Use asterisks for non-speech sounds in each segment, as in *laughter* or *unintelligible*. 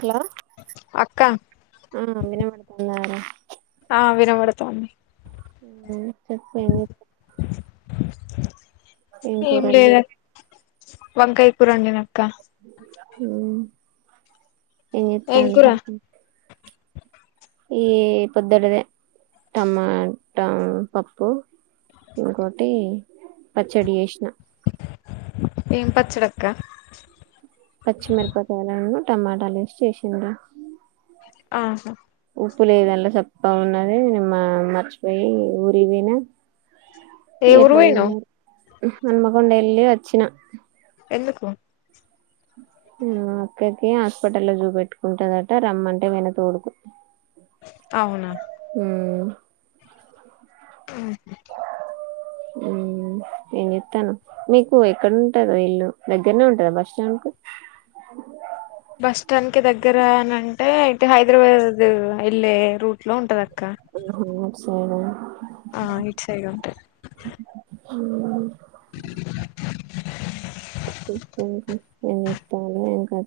hello అక్క వినపడధ ఆ వినబడతా చెప్ప ఏం కురా ఆండీ వంకాయ పూరం ననక్క ఉమ్ ఏం కూర ఎంచెట్టాండ్రు ఈ పొద్దడిద టమాట పప్పు ఇంకోటి పచ్చడి చెస్నా ఎన్ పచ్చడి అక్కా పచ్చిమిరపకాయాలలను టమాటాలు వేసి చేసింది ఆహా ఉప్పు లేదలా చెప్పాగా ఉన్నది మర్చిపోయి ఊరి పోయినా ఏ ఊరు ఎట్లా పోయినవ్ ఉన్నారు నన్మకొండ వెళ్ళి వచ్చిన ఎందుకు ఒకక్కేకి హాస్పిటల్లో చూపెట్టుకుంటందట రమ్మంటే పోయిన తోడుకు అవునా ఉ ఆ నేను చెప్తాను మీకు ఎక్కడ ఉంటారు ఇల్లు దగ్గరనే ఉంటందా బస్ స్టాండ్ కు బస్ స్టాండ్ కి దగ్గర అని అంటే అయితే హైదరాబాద్ వెళ్ళే రూట్ లో ఉంటంది అక్క ఆహా *unintelligible* ఆ ఇటు సైడ్ ఉంటది ఆ *unintelligible*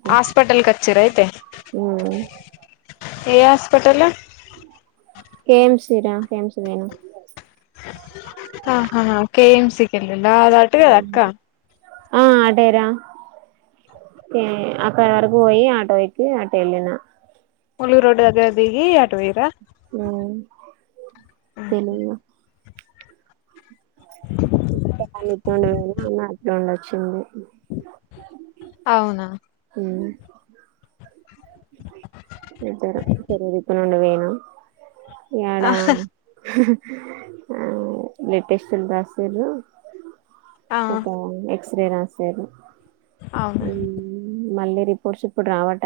హాస్పిటల్ కచ్చిరా అయితే ఉమ్ ఏ హాస్పిటల్ *unintelligible* కెంస్మను ఆహా కెఎంసి కెల్లింద్ర అటుగాదా అక్క ఆ అధేయ్ రా అక్కడ వరకు పోయి ఆటో ఎక్కి అట వెళ్ళిన ముళ్ళు రోడ్డు దగ్గర దిగి ఆటు పోయిరా ఉమ్ తెలిలా వాను ఇట్ నుండి పోయినా ఆమె అట్ నుండి వచ్చింది అవునా ఉమ్ ఇద్దరు చెర్ దిక్కు నుండి పోయినారు ఏడా ఆ బ్లాడ్ లేటెస్ట్ రాశిర్రు ఆ ఒక ఎక్స్ సరే రాశారు అవునా ఉమ్ మళ్ళే రిపోర్ట్స్ ఇప్పుడు రావట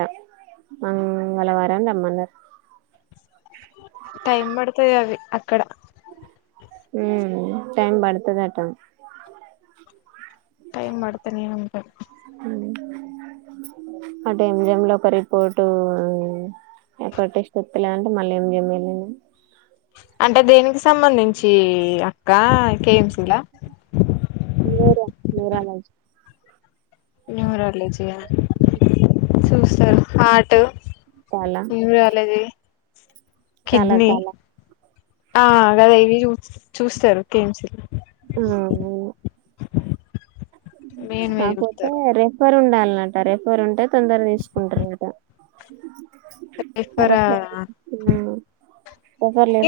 మంగళవారం రమ్మన్నారు టైం పడతాయి అవి అక్కడ ఉమ్ టైం పడతదట టైం పడతానే ఉంటది అంటే ఎంజేమ్ లో ఒక రిపోర్టు ఒక్కటే సెప్ప్పలేదంటే మళ్ళీ ఎంజైమ్ ఎల్లింది అంటే దేనికి సంబంధించి అక్క కేఎంసీలా న్యూరో న్యూరాలజీ న్యూరాలజీ ఆ చూస్తారు హార్ట్ న్యూరోలజీ తాల తాల ఆ కదా ఇవి చూ చూస్తారు కేఎంసిలో ఉమ్ మెయిన్వే కాపోతే చూస్తారు రెఫర్ ఉండాలి లాంటా రెఫెర్ ఉంటే తొందరా తీసుకుంటారటా అరా సారీ ఉమ్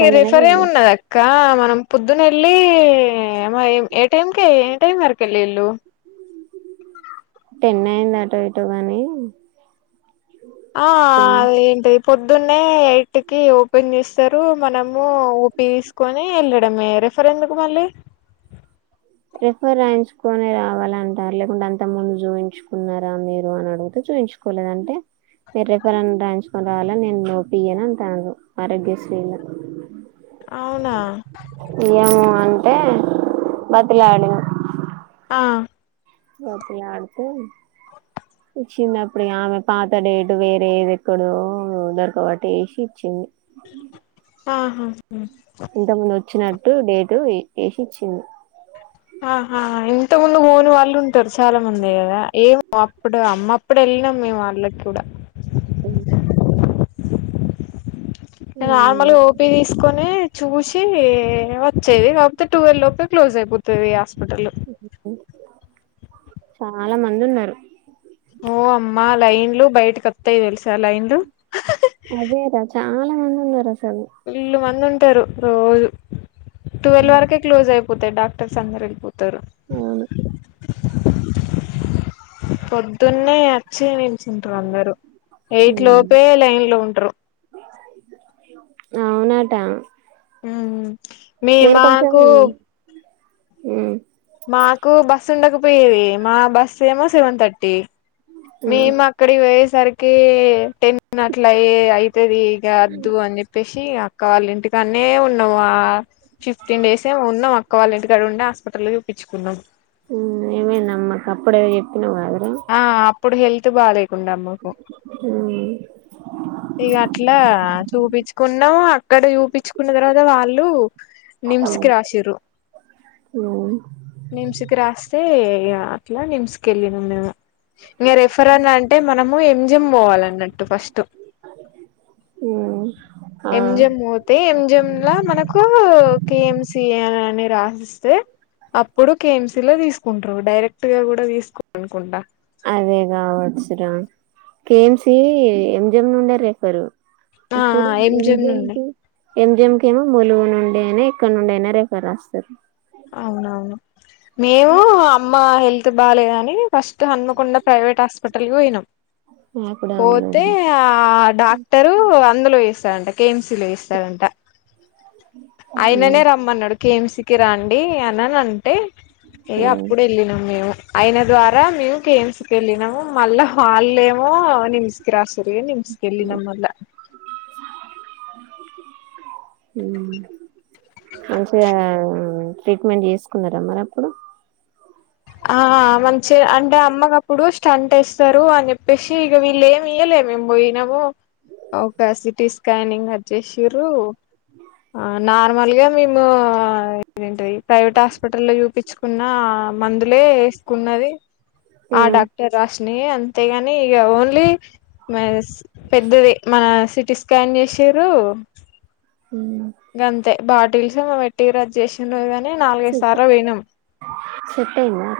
ఏ రేఫర్ ఏమి ఉన్నదక్క మనం పూద్దున్న ఎలీ ఏ టైమ్ కే ఏ టైమ్ అరకు ఎల్లిల్లు టెన్ అయింది అటో ఇటో గాని ఆ అదేం టైప్ పొద్దున్నే ఎయిట్ కి ఓపెన్ చేస్తారు మనము ఓపి తీసుకోని వెళ్ళడంమే రాక్ రెఫెర్ ఎందుకు మళ్ళీ *inaudible* రెఫెర్ రాయించుకుని రావాలంటారు లేకుంటే అంత ముందు చూయించుకున్నారా మీరు అని అడిగితే చు చూయించు కోలేదంటే మీరు రెఫెర్ అన్న రాయించుకొని రావాలా నేను వోపి ఇయను అంతన్రు ఆరోగ్యశ్రీల అవునా అట్టే బతులాడినామ్ ఆ బతిలాడితే ఇచ్చింది అప్పుడు ఆమె పాతడేటు వేరేది ఎక్కడో దొరకబట్టి వేసి ఇచ్చింది ఆహా ఇంత ముందు వచ్చినట్టు డేటు వేసి ఇచ్చింది ఆహా ఇంత ముందు పోని వాళ్ళు ఉంటారు చాలా మంది కదా ఏమో అప్పుడు అమ్మప్పుడు వెళ్ వెళ్లినాం మేము వాళ్ళకి కూడా అవ్ నార్మల్గా ఓపి తీసుకొని చూసి వచ్చేది కాకపోతే టువెల్ లోపే క్లోజ్ అయిపోతుదిగ హోటలు చాలా మంది ఉన్నారు ఓ అమ్మా లైన్లు బయటికి వత్తాయి తెలుసా లైన్లు అదే రా చాలా మంది ఉన్నారు అస్స వీల్లు మంది ఉంటారు రోజు టువల్ వరకే క్లోజ్ అయిపోతాయి డాక్ట ర్ సంగారు వెళ్ళిపోతారు అవును పొద్దున్నే వచ్చి నిల్చుంటారు అందరూ ఎయిట్ లోపే లైన్ లో ఉంటరు అవునటా ఉమ్ మీ నేను కొంచం మాకు మ్మ్ మాకు బస్సు ఉండకపోయేవి మా బస్ ఏమో సెవెన్ థర్టీ మ్మ్ మేము అక్కడి పోయేసరికి టెన్ అట్లు అయి సరి ఈగ అద్దు అనే చెప్పెస్ సి ఇగ అక్క వాళ్ళ ఇంటికానే ఉన్నాం ఆ ఫిఫ్టీన్ డేస్ ఏమో ఉన్నాం అక్క వాళ్ళ ఇంటికా ఉండే హస్పిట టల్ చూపించుకున్నాం మ్మ్ ఏమైందమ్మ అప్పుడే ఇట్ ఆ అప్పుడు హెల్త్ బా లేకుండా అమ్ము కు మ్మ్ ఇగ అట్లా చూపించుకున్నాము అక్కడే చూపిచ్చు కున్న తర్వాత వాళ్ళు నిమ్స్కీ రాసిర్రు మ్మ్ నిమ్స్కి రాస్తే అట్ల నిమ్స్కెలినం మేము ఇంగ రెఫరాన్ అంటే మనము ఎం జం పోవాల అన్నట్టు ఫస్ట్ మ్మ్ ఆ ఎం జం పోతే ఎం జం లా మనకు కే ఎం సి అనే రాసిస్తే అప్పుడు కే ఎం సీ లో తీసుకుంటారు డైరెక్ట్ గా కూడా తీసుకోనుకుంటా అదే కావచ్చురా కే ఎం సీ ఎం జమ్ నుండే రేఫరు ఆ ఇప్పుడు ఎం ఎంజెం జం నుండి టి ఎం జం కేమో ములుగు నుండి అయినా ఎక్కడ నుండి అయినా రెఫర్ రాస్తారు అవునవును మేము అమ్మ హెల్ ల్త్ బాలేదని ఫస్ట్ హన్మకుండ ప్రైవేట్ హాస్పిటల్కి పోయినాం యాప్ డౌన్లోడ్ పోతే ఆ డాక్టరు అందులో వేస్ స్తారంట కే ఎం సి లో ఇస్తారంట అయిననే మ్మ్ రమ్మన్నాడు కిమ్స్ కి రండి అనని అంటే ఇగ మ్మ్ అప్పుడు వెళ్ళినాం మేము అయన ద్వారా మము గేమ్స్క వెళ్ళినాము మళ్ళా వాళ్ళేమో నిమ్స్ కి రాస్ సర్లే నిమ్స్కీ వెళ్ళినాం అట్ల మ్మ్ మంచిగా ట్రీట్మెంట్ చేసుకున్నారా మరి అప్పుడు ఆ మంచిగా అంటే అమ్మగప్పుడు స్టంట్ వేస్తారు అని చెప్పేసి ఇగ వీళ్ళు ఏమి ఇయలే మేము పోయినాము ఓకే సిటి స్కానింగ్ వచ్చేసిర్రు నార్ వాళ్ళు కాదు మేము ఏంటది ప్రైవేట్ హాస్పిటల్లో చూపిచుకున్న మందులే వేసుకున్నది ఆ మ్మ్ డాక్టర్ రాస్ నే అంతేగాని ఇగ ఓన్లీ పెద్దది మన సిటి స్కాన్ చేస్సిర్రు మ్మ్ ఇంగంతే బాటిల్సు పెట్టిర్రు వచ్చేసిండు కాగాని నాలుగైదు సార్లు పోయినాం సెట్ అయ్యిందా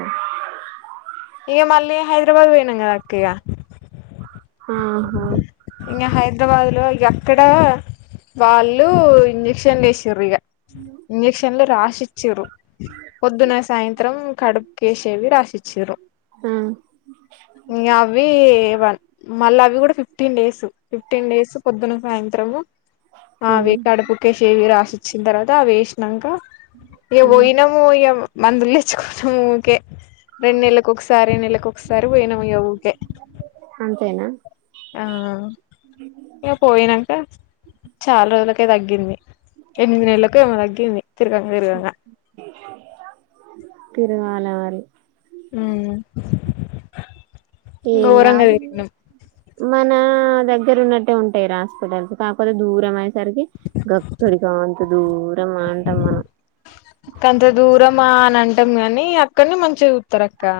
ఇగ మళ్ళీ హైదరాబాద్ పోయినాం కదక్క ఇగ ఆహా ఇంగ హైదరాబాద్ లో ఎక్కడా వాళ్ళు ఇంజెక్షన్లు ఎసిర్రు ఇగ ఇంజెక్షన్లు రాసి చిరు పొద్దున సాయంత్రం కడుపు కేసేవి రాసిచ్చరు ఆ ఇంగ అవి మళ్ళ అవి కూడా fifty fifteen days fifteen days పొద్దున సాయంత్రము ఆ ఉమ్ వేకాడపు కేేసిేవి రాసిచ్చ వచ్చిన తర్వాత అ వేసినాక ఏ ఉమ్ పోయినము ఏ మందులు తెచ్చుకున్నా ఊకే రెండు నెలలకు ఒకసారి ఏ నెలలకు ఒకసారి పోయినము ఊకే సరేనా ఆ ఇక పోయినాక చాలా రోజులకే తగ్గింది ఎనిమిది నెలలలకు ఎవ దగంది తిరుగా తిరుగాంగా తిరగాలి ఏం గోరం గా కాదు తిరిగిన మన దగ్గర ఉన్నట్టే ఉంటాయి రా హాస్పిటల్స్ కాకపోతే దూరం అయే సరికి గక్కడిగా అంత దూరం అంటాం మనం కొంత దూరమా అని అంటాం కాని అక్కడని మంచిగా రక్క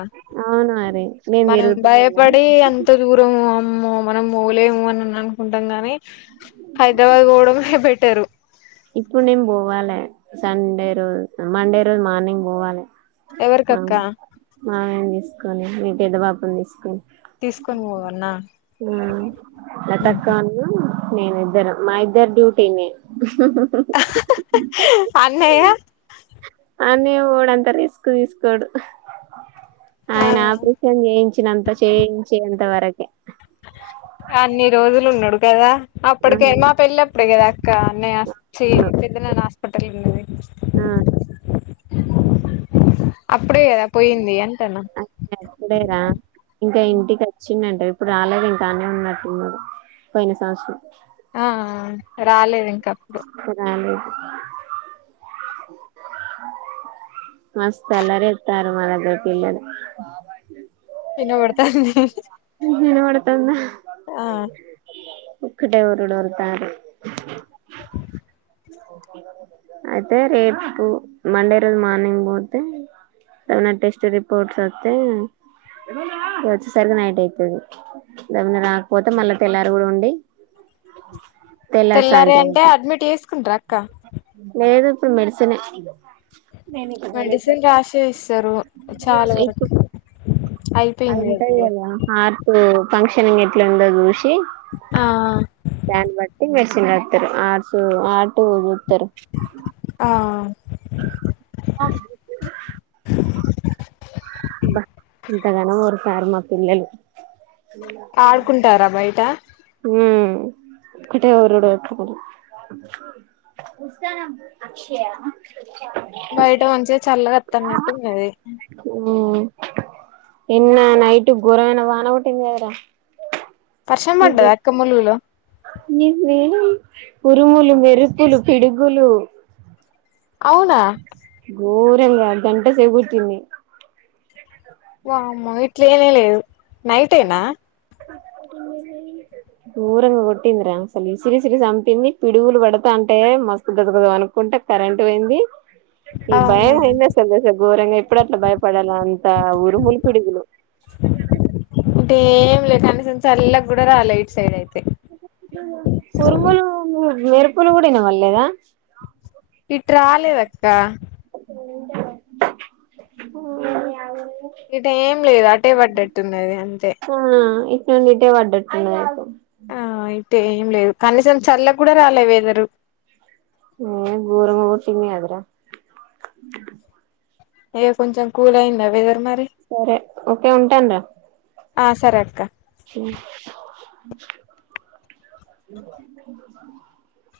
అవును మరి నేను మనం తిరుగుతలేనా భయపడి ఎంత దూరం మనం మోలేము అని అనుకుంటాం గాని హైదరాబాద్ గోడ పెట్ పేట్టరు ఇప్పుడు నేం పోవాలి సండే రోజు మండే రోజు మార్నింగ్ పోవాలి మా ఎవరికక్క మామేం తీసుకొని మీ పెద్ద పాాపని తీసుకొని తీసుకొని పోవన్నా ఆ నటక్క అన్న నను ఇద్దర మా ఇద్దరు డ్యూటీని అన్నయ్య అనే వాడ అంత రిస్క్ తీసుకోడు ఆయన ఆ ఆపరేషన్ చేయించినంత చేయించంత వరకే అన్ని రోజులు ఉన్నాడు కదా అప్పటికే అవును మా పెళ్ళిప్పుడు కదా అక్క అన్నయ్య వచ్చి పెద్ద నన్న హాస్పిటల్ ఉన్నది ఆ *inaudible* కదా పోయింది అంటన్న అ అప్పుడేరా ఇంకా ఇంటికి వచ్చి చిన్నంట ఇప్పుడు రాలేదు ఇంకానే ఉన్నట్లు పోయిన సంవత్సరం ఆ రాలేదు ఇంక అప్పుడు ఇంకా రాలేదు మస్తు అల్లరి చేస్తుంటారు పిల్లలు చిన్న పడుతా వినపడుతుందా ఒకక్కటే ఉఊరులోర్ తారు అయితే రేపు మండే రోజు మార్నింగ్ పోతే తమ టెస్ట్ రిపోర్ట్స్ అత్త సరిగా నైట్ అయితుది దవని రాకపోతే మళ్ళా తెల్లారు కూడా ఉండి తెల్లారి తెల్లారే సాయంత్రం అంటే అడ్మిట్ చేసుకుంట్ర అక్క ఏది ఇప్పుడు మెడిసిన్ మెడిసిన్ రాసే ఇస్తరు చాలా వరకు *inaudible* అ అయిపోయింది కదా ఇగ ఉంటాయ్యలా ఆట్ ఫంక్షన్ంగ్ ఎట్ల ఉందదు ఇష్ట ఆ ప్యాన్ బట్టి మెడ్సిన్ ఆక్తారు ఆస ఆట ఆ అే బస్ ఇంతగాన వఊరు సారు మా పిల్లలు ఆడుకుంటారా బయట హ కటరుడు ఉస్సానం అక్షయ బయట వంచి చల్లగాత్తన్నట్ే మీది ఉ నీనా నైట్ ఘోరమైన వాన ఒకట్టింది కదర వర్షం పంటద అక్క *unintelligible* *unintelligible* ఉరుములు మెరుపులు పిడుగులు అవునా అ గంట సేపు కూర్చుంది వామ ఇట్లే ఏనే లేదు నైటేనా గోరంగా కొట్టిందిరా అసలు విసిరిసిరి చంపింది పిడుగులు పడతా అంటే మస్తు గజ గజ అనుకుంట కరెంట్ పోయింది ఈ అవునా భయం అయింది అసలు *unintelligible* ఘోరంగా ఎప్పుడు అట్లా భయపడ నంత ఊరుములు పిడుగులు ఏం లేదు కనీసం చల్ల కూడ రాల ఇట్ సైడ్ అయితే ఉరుములు మెరుపులు కూడ ఇనవడలేదా ఇటు రాలేదక్క ఇటు ఏం లేదు అటే పడ్డట్టున్నది అంతే ఆ *unintelligible* అంటే ఏం లేదు కనీసం చల్ల కూడ రాలేదు వెదరు *unintelligible* ఏ కొంచెం కూల్ అయింద వెదర్ మరి సరే ఒకే వుంటాన్డ ఆ సరే అక్క అ